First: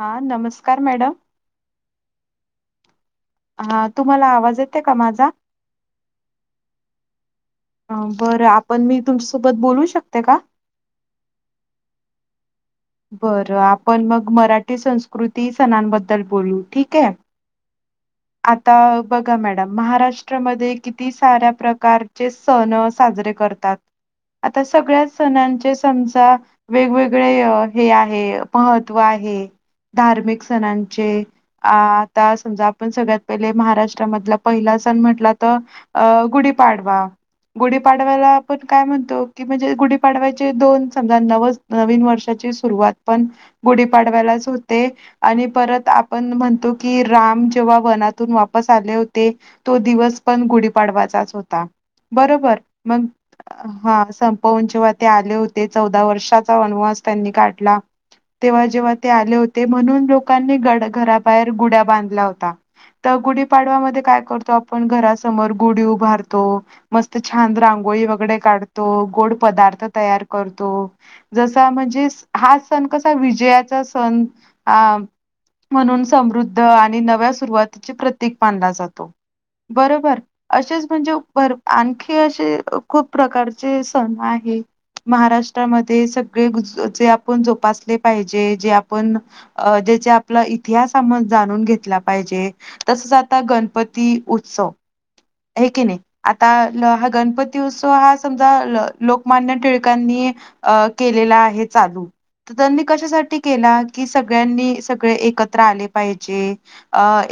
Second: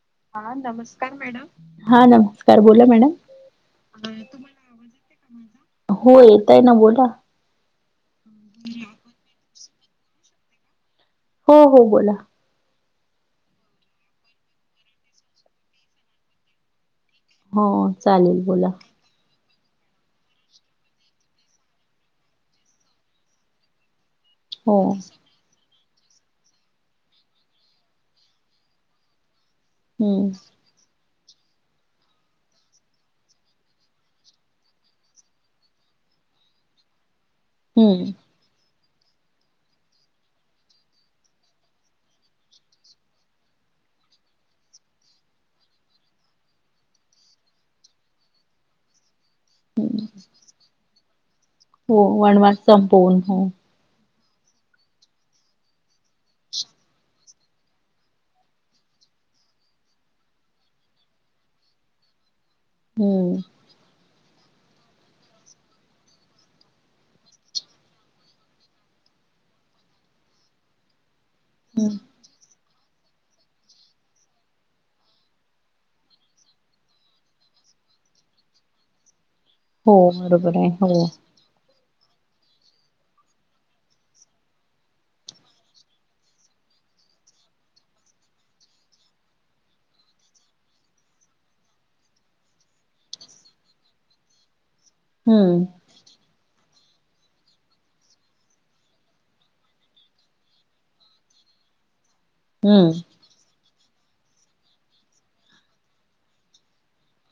हा नमस्कार मॅडम हा नमस्कार, बोला मॅडम. हा तुम्हाला आवाज तुम्हाला येते येतोय माझा? का माझा हो येतोय ना बोला बरं आपण मी तुमच्यासोबत बोलू शकते का? हो हो बोला. बरं आपण मग मराठी संस्कृती, सणांबद्दल बोलू ठीक आहे. हो चालेल बोला आता बघा मॅड महाराष्ट्रामध्ये किती साऱ्या प्रकारचे सण साजरे करतात? आता हो सगळ्या सणांचे समजा वेगवेगळे अ हे आहे महत्त्व आहे हम्म धार्मिक सणांचे अ आता समजा आपण सगळ्यात पहिले महाराष्ट्रामधला पहिला सण म्हटला तर अ गुढीपाडवा हम्म गुढीपाडवाला पण काय म्हणतो की म्हणजे गुढीपाडवायचे दोन समजा नव नवीन वर्षाची सु सुरवात पण गुढीपाडव्यालाच होते आणि परत आपण म्हणतो की राम जेप व्हा वनातून वापस आले होते तो दिवस पण गुढीपाडवाचाच होता. हो वनवास बरोबर मग संपवून हो हा सण संपवून जेव्हा ते आले होते, चौदा वर्षाचा वनवास त्यांनी काढला. तेव्हा जेव्हा ते आले होते म्हणून लोकांनी घड घराबाहेर गुड्या बांधला होता. तर हम्म गुढीपाडवामध्ये काय कर तो आपण घरा समोर गुढी उभारतो, मस्त छान रांगोळी वगैरे काढतो, गोड प पदार्थ तयार करतो जस हम्म. म्हणजे हा सण कसा विजयाचा सण आ म्हणून समृद्ध आणि नव्या सुरुवातीची प्रतीक मानला जातो. हो बरोबर आहे असेच हो म्हणजे भर आणखी असे खूप प्रकारचे सण आहे. महाराष्ट्रामध्ये सगळे गु ज चे आप जोपासले पाहिजे जे आपण ज्याचे आपला इतिहास जाणून घेतला पाहिजे. तसच आता गणपती उत्सव हम्म हे की नई आता. न हा गणपती उत्सव हा समजा लोकमान्य टिळकांनी अ केलेला आहे चालू त्यांनी हम्म कशासाठी केला? की सगळ्यांनी सगळे एकत्र आले पाहिजे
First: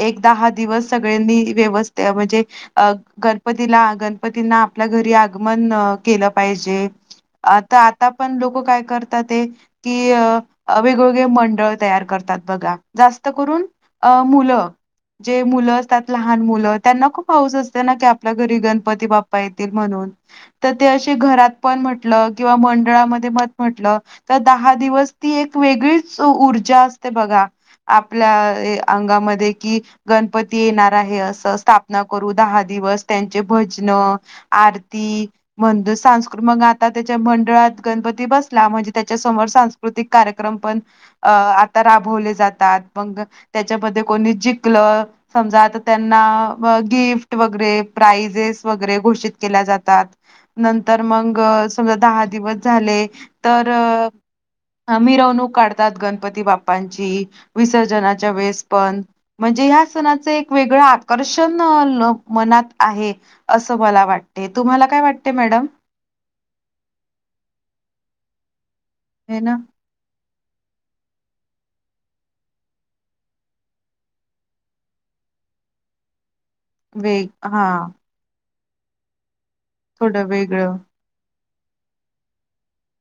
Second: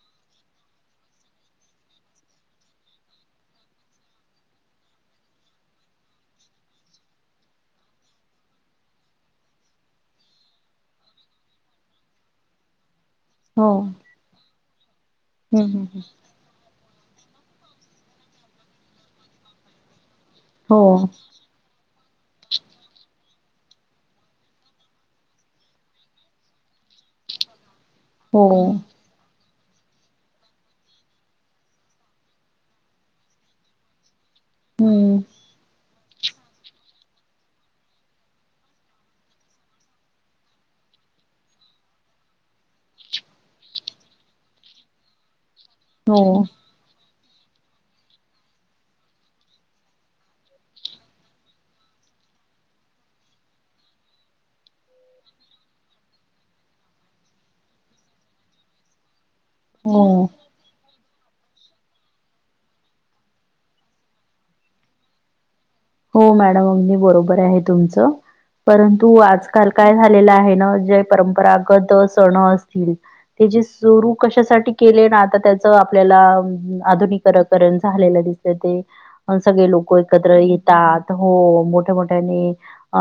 एक दहा दिवस सगळ्यांनी. ते [unintelligible] म्हणजे अ गणपतीला गणपतींना आपल्या घरी आगमन केलं पाहिजे. जे आता आता पण लोक काय करतात ते कि वेगवेगळे मंडळ तयार करतात बघा. जास्त करून हो हम्म अ मुलं जे मुलं हम्म. त्यात लहान मुलं त्यांना खूप हऊस असते ना, की आपल्या घरी गणपती बाप्पा येतील म्हणून. तर हो ते असे घरात पण म्हटलं किंवा मंडळामध्ये म म्हटलं तर दहा दिवस ती एक वेगळीच ऊर्जा असते बघा. आपल्या हो ए अंगामध्ये. कि गणपती येणार आहे असं स्थापना करू दहा दिवस त्यांचे भजन. हम्म आरती [unintelligible] मग आता त्याच्या मंडळात गणपती बसला म्हणजे, त्या [unintelligible] समोर सांस्कृतिक कार्यक्रम पण आता राबवले जातात. म त्याच्यामध्ये कोणी जिकलं समजा आ त्यांना हो गिफ्ट व प्रजिस वगैरे घोषित केल्या जातात. नंतर मग द दिवस झाले, तर मिरवणूक काढतात. गणपती बाप्पांची विसर्जनाच्या वेळेस पण. म्हणजे, ह्या हो सणाचं एक वेगळं आ आकर्षण मनात आहे. असं मला वाटते, तुम्हाला काय वाटते मॅडम? हो, मॅडम अगदी बरोबर आहे तुमचं. परंतु हे ना आजकाल काय झालेलं, आहे ना जय परं गत सण असतील, त्याचे सुरू कशासाठी केले. ना आता त्याच आपल्याला वेग हा आधुनिककरण झालेल दिसत ते सगळे लोक थोडं एकत्र वेगळं येतात हो मोठ्या मोठ्याने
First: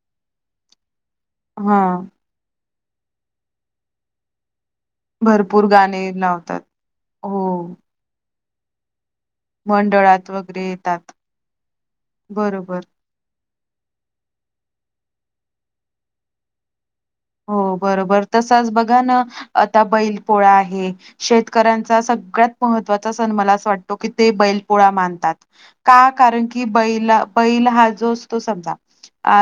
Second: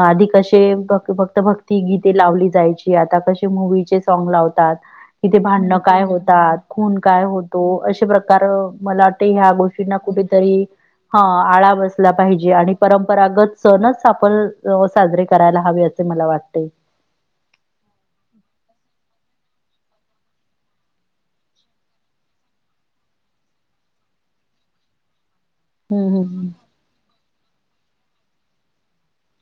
आधिक असे भक्त हा भक्ती गीते लावली जायची. आता कसे मुवीचे सॉंग लावतात. इथे भरपूर भांडण गाणे काय होतात? लावतात खून काय हो होतो, असे प्रकार [unintelligible] मला वाट ह्या गोष्टींना मंडळात कुठेतरी वगैरे येतात ह आळा बसला पाहिजे. आणि बरोबर परंपरागत सणच आपण साजरे करायला हवे, असे मला वाटते. हो बरोबर तसंच बघा ना. आता बैल पोळा आहे. शेतकऱ्यांचा सगळ्यात महत्त्वाचा सण मला अस वाटतो, की ते बै [unintelligible] मानतात हं, का हं, कारण, हं. की बैला बैल हा जो असतो. समजा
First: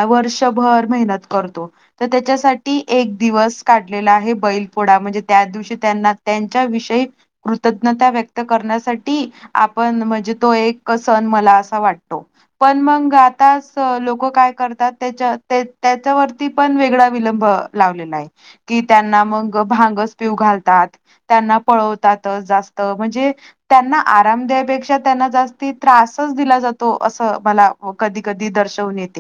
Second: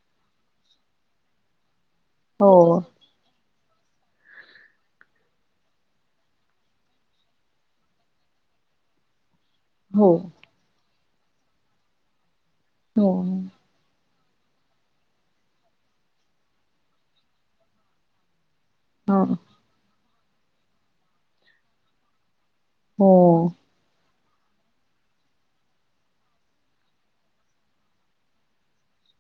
वर्षभर मेहनत करतो, तर हो, त्याच्यासाठी. ती एक दिवस. काढलेला आहे बैल पोळा म्हणजे, त्या दिवशी त्यांना त्यांच्या विषयी कृतज्ञता व्यक्त कर [unintelligible] आपण हो, म्हणजे, तो एक सण मला असा वाटते. पण हो, मग आताच लोक. काय करतात? त्या त्याच्या वरती पण वेगळा विलंब लावलेला आहे. की त्यांना हं, मग भांगच पिऊ घालतात. त्यांना पळवतातच म्हणजे हो, त्यांना आराम द्यायपेक्षा त्यांना जास्ती त्रासच दिला जातो. असं मला कधी कधी दर्शवून येत.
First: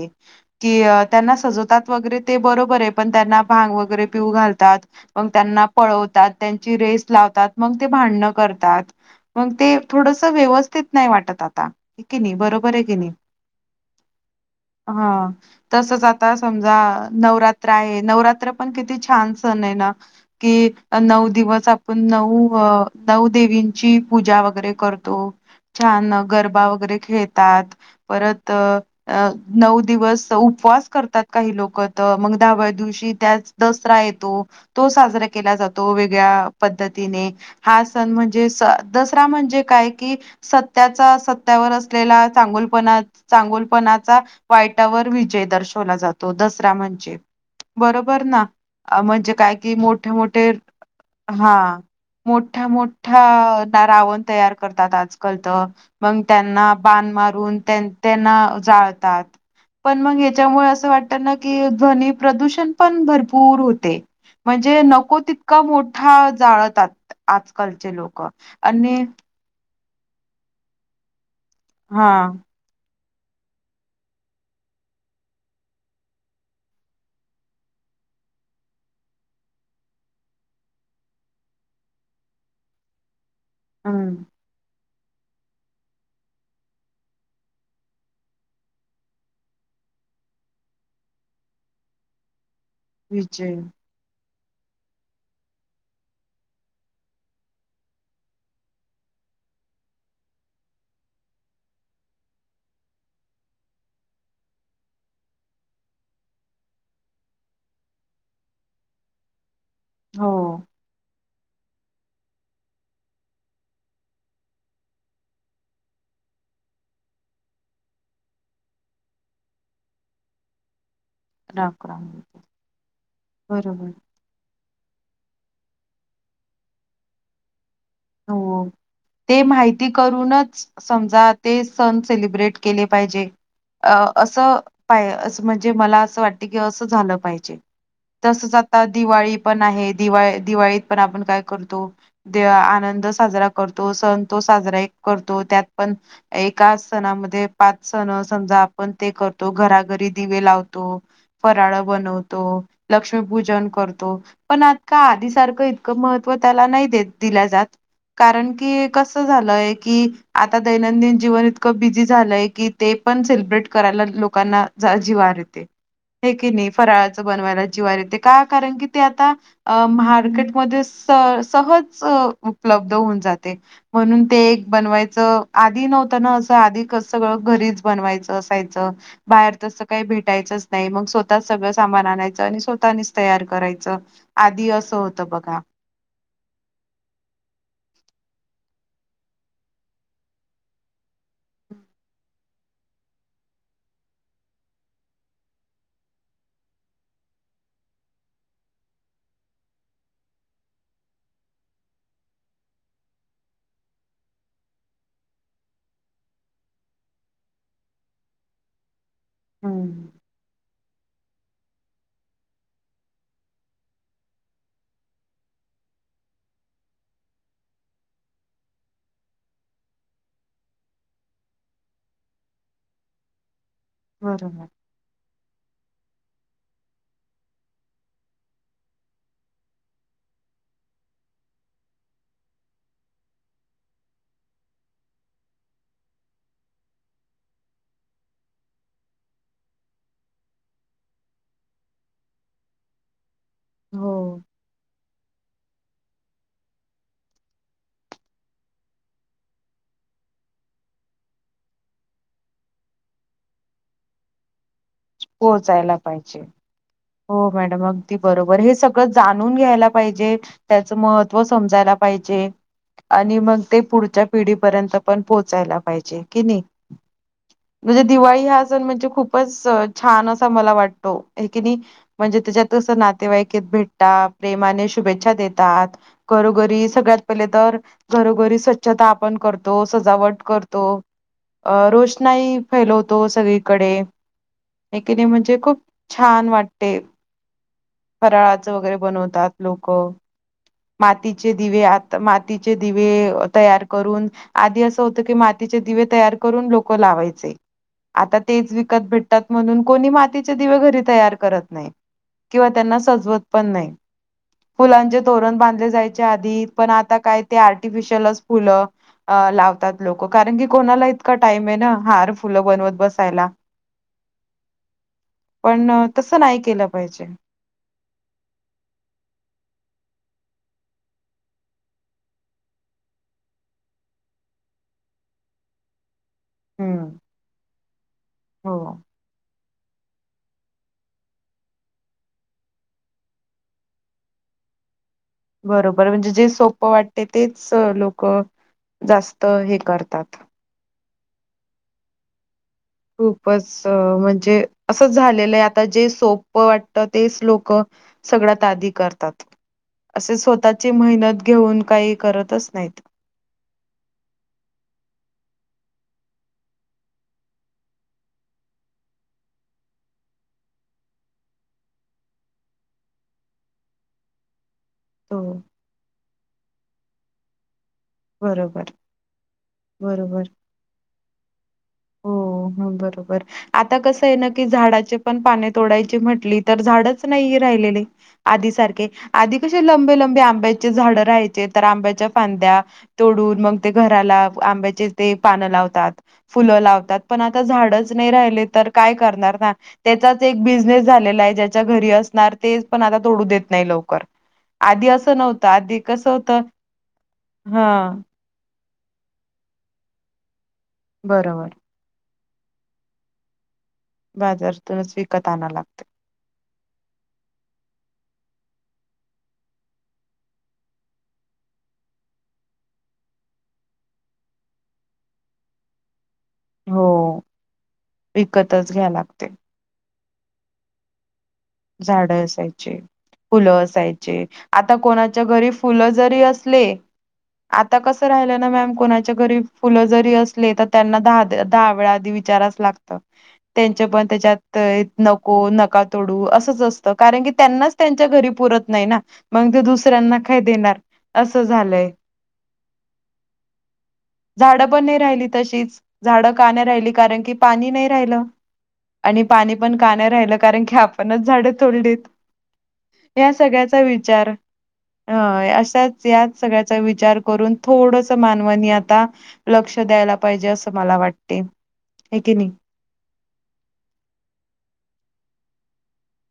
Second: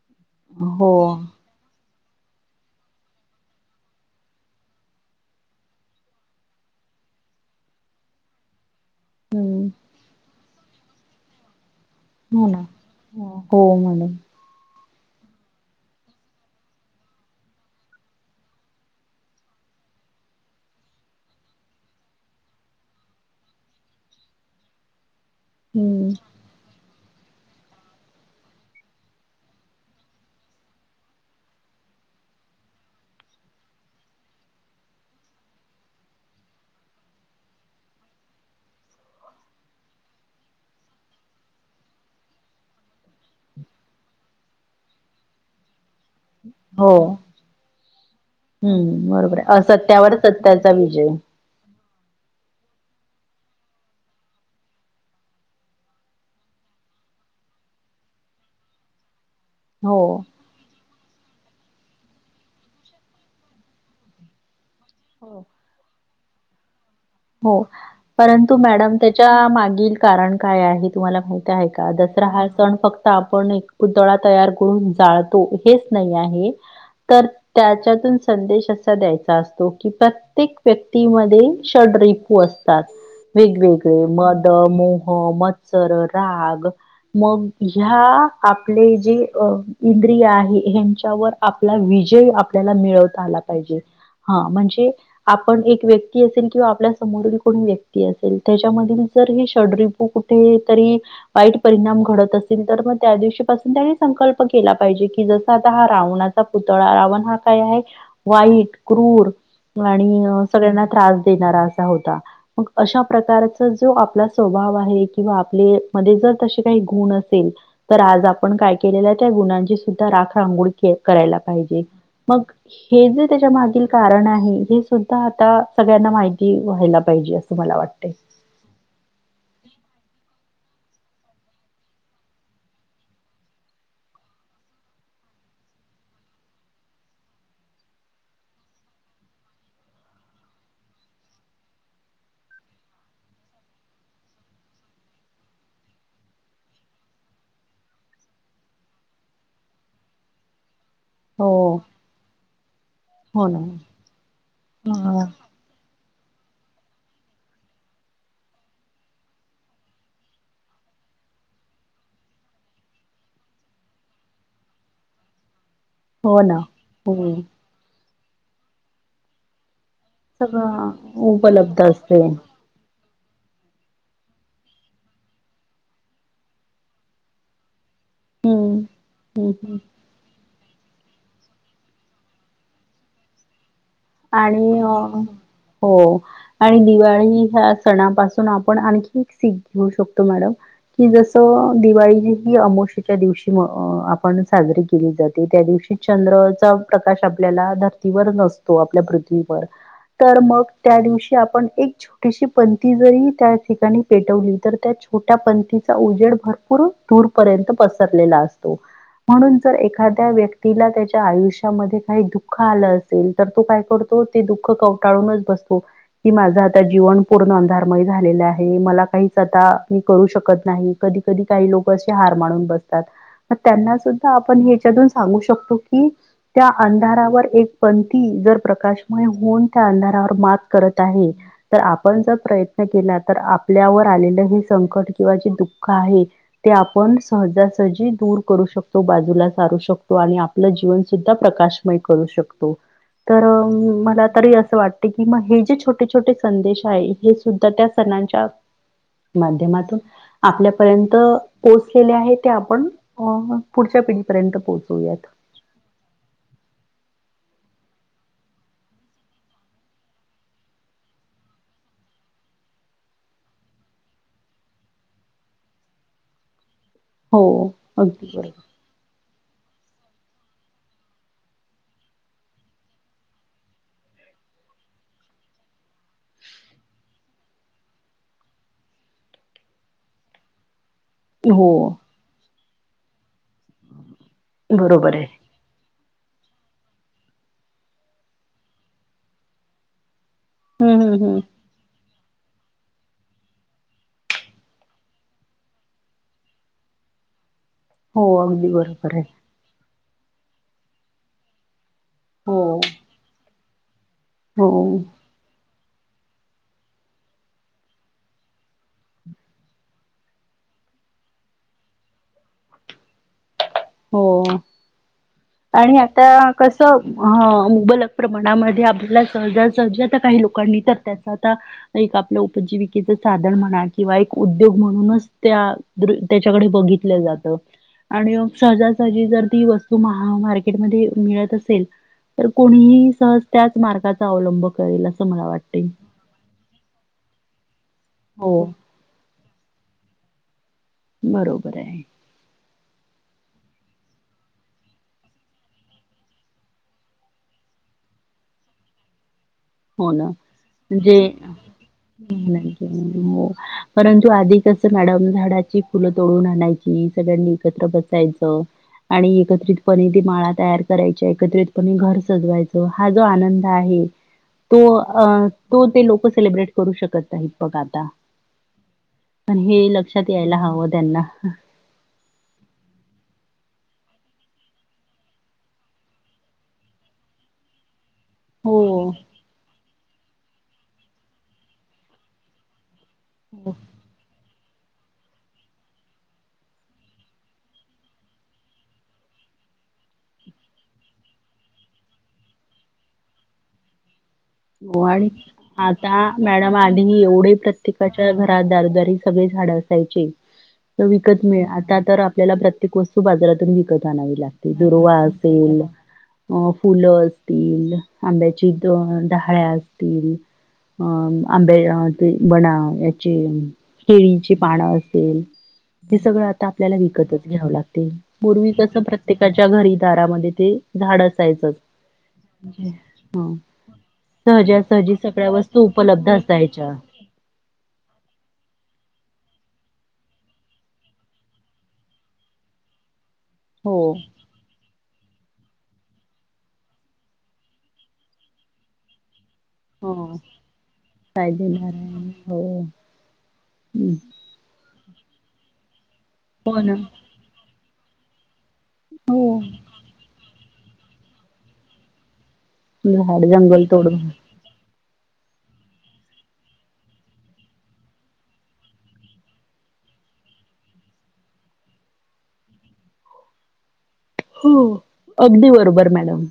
की हो. त्यांना सजवतात. वगैरे ते बरोबर आहे. पण त्यांना भांग वगैरे पिऊ घालतात. मग त्यांना पळवतात. त्यांची रेस लावतात. मग ते भा न करतात, मग हं, ते थोडस व्यवस्थित नाही वाटत आता. हो कि नाही, हो ना. बरोबर आहे. की नाही. हो म्हणे. हा तसचं आता समजा नवरात्र आहे. नवरात्र पण किती छान! सण आहे, ना कि नऊ दिवस आपण नऊ अ नऊ देवींची पूजा वगैरे, करतो. हं, छान! गरबा वगैरे खेळतात परत नऊ दिवस उपवास करतात. काही लोक त मग दहाव्या दिवशी त्यात दसरा येतो. तो साजरा केला जातो. वेगळ्या पद्धतीने हा सण म्हणजे दसरा म्हणजे, काय कि सत्याचा सत्यावर असलेला चांगुलपणा चांगुलपणाचा वाईटावर विजय दर्शवला जातो. दसरा हो. म्हणजे बरोबर ना हं, म्हणजे, बरोबर काय आहे. कि मोठे असत्यावर मोठे सत्याचा विजय. हा मोठ्या मोठ हा रावण तयार करतात. आजकाल तर मग त्यांना बाण मारून त्यां त्यांना जाळतात. हो, पण मग याच्यामुळे असं वाटत कि, ध्वनी प्रदूषण पण भरपूर होते. म्हणजे, नको हो. तितका मोठा जाळतात. हो, आजकालचे लोक परंतु मॅडम आणि त्याच्या मागील कारण, काय आहे? तुम्हाला माहिती आहे का? दसरा हा सण फक्त आपण एक पुतळा तयार करून जाळतो हेच नाही, आहे. तर त्याच्यातून संदेश असा द्यायचा असतो, की प्रत्येक व्यक्तीमध्ये [unintelligible] असतात वेगवेगळे हम्म मद मोह मद मोह मत्सर राग मग ह्या आपले जे इंद्रिय आहे यांच्यावर आपला विजय आपल्याला मिळवता आला विजय पाहिजे हा म्हणजे आपण एक व्यक्ती असेल किंवा आपल्या समोरील कोणी व्यक्ती असेल त्याच्यामधील ज कुठे तरी वाईट परिणाम घडत असेल तर मग त्या दिवशी पासून त्यानी संकल्प केला पाहिजे की जस आता हा रावणाचा पुतळा रावण हा काय आहे वाईट क्रूर आणि हो सगळ्यांना त्रास देणारा असा होता मग प्रकारचा जो आपला स्वभाव आहे किंवा आपल्या म्हणजे तशे काही गुण असेल तर आज आपण काय केलेल त्या गुणांची सुद्धा राख रांगोळी करायला राम पाहिजे राम मग हे जे त्याच्या मागील बरोबर कारण आहे हे सुद्धा आता सगळ्यांना माहिती व्हायला पाहिजे असं मला वाटतं हो ते माहिती करूनच समजा ते सण सेलिब्रेट केले पाहिजे. अ असं पा अस म्हणजे मला असं वाटते की असं झालं पाहिजे. तसच आता दिवाळी पण आहे दिवा दिवाळीत पण आपण काय करतो आनंद साजरा करतो सण तो साजरा करतो त्यात पण एका सणामध्ये पाच सण समजा आपण ते करतो घरा घरी दिवे लावतो हो फराळ बनवतो. हो ना लक्ष्मीपूजन करतो पण आज का हा आधी सारखं इतकं महत्त्व त्याला नाही दिल्या जात कारण की कस झालंय की आता दैनंदिन जीवन इतकं बिझी झालंय की ते ते पण सेलिब्रेट करायला लोकांना जरा जीवावर येते. हाय हो की ना नाही फराळाचं हम्म बनवायला जिवारी येते का कारण की ते आता अ मार्केटमध्ये सगळं स उपलब्ध सहज असते हम्म उपलब्ध होऊन जाते म्हणून ते बनवायच आधी नव्हत. ना अस आधी सगळं घरीच बनवायचं असायचं हम्म बाहेर हम्म तस काही भेटायचं नाही मग स्वतःच सगळं सामान आणायचं आणि स्वतःनीच तयार करायचं आधी आणि अ असं होतं बघा हो आणि दिवाळी ह्या सणापासून आपण आणखी एक सीख घेऊ शकतो मॅडम कि जस दिवाळी ही अमोशाच्या दिवशी आपण साजरी केली जाते त्या दिवशी चंद्रचा प्रकाश आपल्याला धरती वर नसतो, आपल्या पृथ्वीवर तर मग त्या दिवशी आपण एक छोटीशी पंती जरी त्या ठिकाणी पेटवली तर त्या छोट्या पंथीचा उजेड भरपूर दूरपर्यंत पसरलेला असतो. म्हणून जर हम्म एखाद्या व्यक्तीला त्याच्या आयुष्यामध्ये काही दुःख आलं असेल. तर तो काय करतो ते दुःख कवटाळूनच बसतो की माझं आता जीवन पूर्ण अंधारमय झालेलं मला काही आता करता, मी करू शकत नाही कधी कधी काही लोक असे हार माून बसतात. त्यांना सुद्धा आपण बरोबर. ह्याच्यातून सांगू शकतो की त्या अंधारावर एक पण ती जरा प्रकाशमान होऊन त्या अंधारावर मात करत आहे तर आपण जर प्रयत्न केला तार आपल्यावर आलेलं हे संकट किंवाे जे दुःख आहे ते आपण सहजासजी दूर करू शकतो बाजूला सारू शकतो आणि आपलं जीवन सुद्धा प्रकाशमय करू शकतो. तर मला हो. तरी असं वाटते की म हे जे छोटे छोटे संदेश आहे हे सुद्धा त्या सणांच्या माध्यमातून आपल्यापर्यंत पोहोचलेले आहे ते आपण अ पुढच्या पिढीर्यंत पोचवू. पोहोचायला पाहिजे. हो मॅडम अगदी बरोबर हे सगळं जाणून घ्यायला पाहिजे त्याचं महत्त्व समजायला पाहिजे. आणि मग ते पुढच्या पिढी पर्यंत पण पोहोचायला पाहिजे कि नाही. हो, म्हणजे अगदी दिवाळी बरोबर. हा सण म्हणजे खूपच, च छान असा मला वाटतो हायकेनाही. म्हणजे त्याच्यात कसं नातेवाईकेत भेटतात प्रेमाने शुभेच्छा देतात घरोघरी सगळ्यात पहिले तर घरोघरी स्वच्छता आपण करतो सजावट करतो, हो अं रोषणाई फैलवतो सगळीकडे बरोबर हेकेनाही आहे. म्हणजे खूप छान वाटते, फराळाचं वगैरे बनवतात लोक. हम्म हम्म हम्म. मातीचे दिव्यात मातीचे दिवे तयार करून, आधी असं होतं की मातीचे दिवे तयार करून लोक ला वायचे हो आता अगदी तेच विकत बरोबर आहे. भेटतात म्हणून कोणी मातीचे दिवे घरी तयार करत नाही किंवा हो. त्यांना सजवत पण नाही. हो. पण बांधले जायचे आधी पण आता काय ते आर्टिफिशयलच फुलं अ लावतात लोक कारण की कोणाला इतका टाईम नाही ना हार फुलं बनवत बसायला. हो. पण आणि तसं आता नाही कस केलं अ पाहिजे मुबलक प्रमाणामध्ये आपल्याला सहज सहज तर काही लोक काणी तार त्याच आता एक उपजीविकेच साधन म्हणा किंवा एक उद्योग म्हणूनच ते त्या त्याच्याकडे हम्म बघित जात आणि हो. सजासजी जर ती वस्तू महा मार्केटमध्ये मिळत असेल. तर कोणीही सहज त्याच मार्गाचा अवलंब करेल अस. बरोबर म्हणजे जे सोप वाटते तेच लोक हो जास्त त हे करतात. बरोबर आहे. खूपच म्हणजे असंच झालेलं आहे आता जे सोप वाटत तेच लोक सगळ्यात आधी करतात, असे स्वतःचे मेहत घेऊन काही करतच नाही नाहीत. हो परंतु आधी कस मॅडम झाडा ची फुलं तोडून आणायची सगळ्यांनी एकत्र बसायचं. आणि एकत्रितपणे ती माळा तयार करायच्या एकत्रितपणे घर सजवायचं हा जो आनंद आहे. तो हो, तो ते लोक सेलिब्रेट करू शकत आहेत बघा. आता बरोबर, पण हे लक्षात बरोबर. यायला हवं त्यांना. हो ह. बरोबर आता कस आहे ना की झाडाचे पण पाने तोडायची म्हटली तर झाडच नाही राहिलेले. आधी हो सारखे आधी कसे लंबे लं बे, आंब्याचे झाड राहायचे तर आंब्याच्या फांद्या तोडून मग ते घराला आंब्याचे ते पानं लावतात. फुलं लावतात पण आता झाडच नाही राहिले तर काय करणार ना त्याचाच एक बिझनेस झालेला आहे. ज्याच्या घरी असणार ते पण आता तोडू देत नाही लवकर. हो आधी आणि असं नव्हतं, आधी आता कसं होतं मॅडम आधी एवढे हां, प्रत्येकाच्या घरात दारदर सगळे झाड असायचे तार विकत मिळे बरोबर. आता तर आपल्याला प्रत्येक वस्तू बाजारातून विकत आणावी लागते बाजारातूनच दुर्वा विकत आणावं असंल लागतं. अ फुलं असतील. आंब्याची द डहाळ्या असतील. अं आंब्या ते बणा याची केळीची पानं असेल. ते सगळं. आपल्याला हो. विकतच घ्याव लागतय पूर्वी कस विकतच घ्या लागते प्रत्येकाच्या घरी दारामध्ये ते झाड अस. झाड असायचे ह फुलं असायची. आता सहजासहजी कोणाच्या सगळ्या घरी वस्तू फुल उपलब्ध जरी असले असायच्या आता कस राहिले ना मॅम घरी फुलं जरी असले तर त्यांना द दहा वेळा आधी विचारावच लागतं. हो त्यांचे पण त्याच्यात नको नका तोडू अस. च असतं कारण की त्यांनाच त्यांच्या घरी पुरत नाही ना. मंग ते हो दुसऱ्यांना काय देणार काय असं झालंय. हम्म. झाडं नाही राहिली तशीच झाडं का नाही राहिली कारण की पाणी नाही राहिलं. आणि हो पाणी पण का नाही राहिलं कारण की आपणच झाडें तोडलीत झाड या जंगल सगळ्याचा तोडून विचार ह अशाच याच सगळ्याचा विचार करून थोडंस मानवानी आता लक्ष. द्यायला पाहिजे असं मला वाटते हे किन्ही हो अगदी बरोबर मॅडम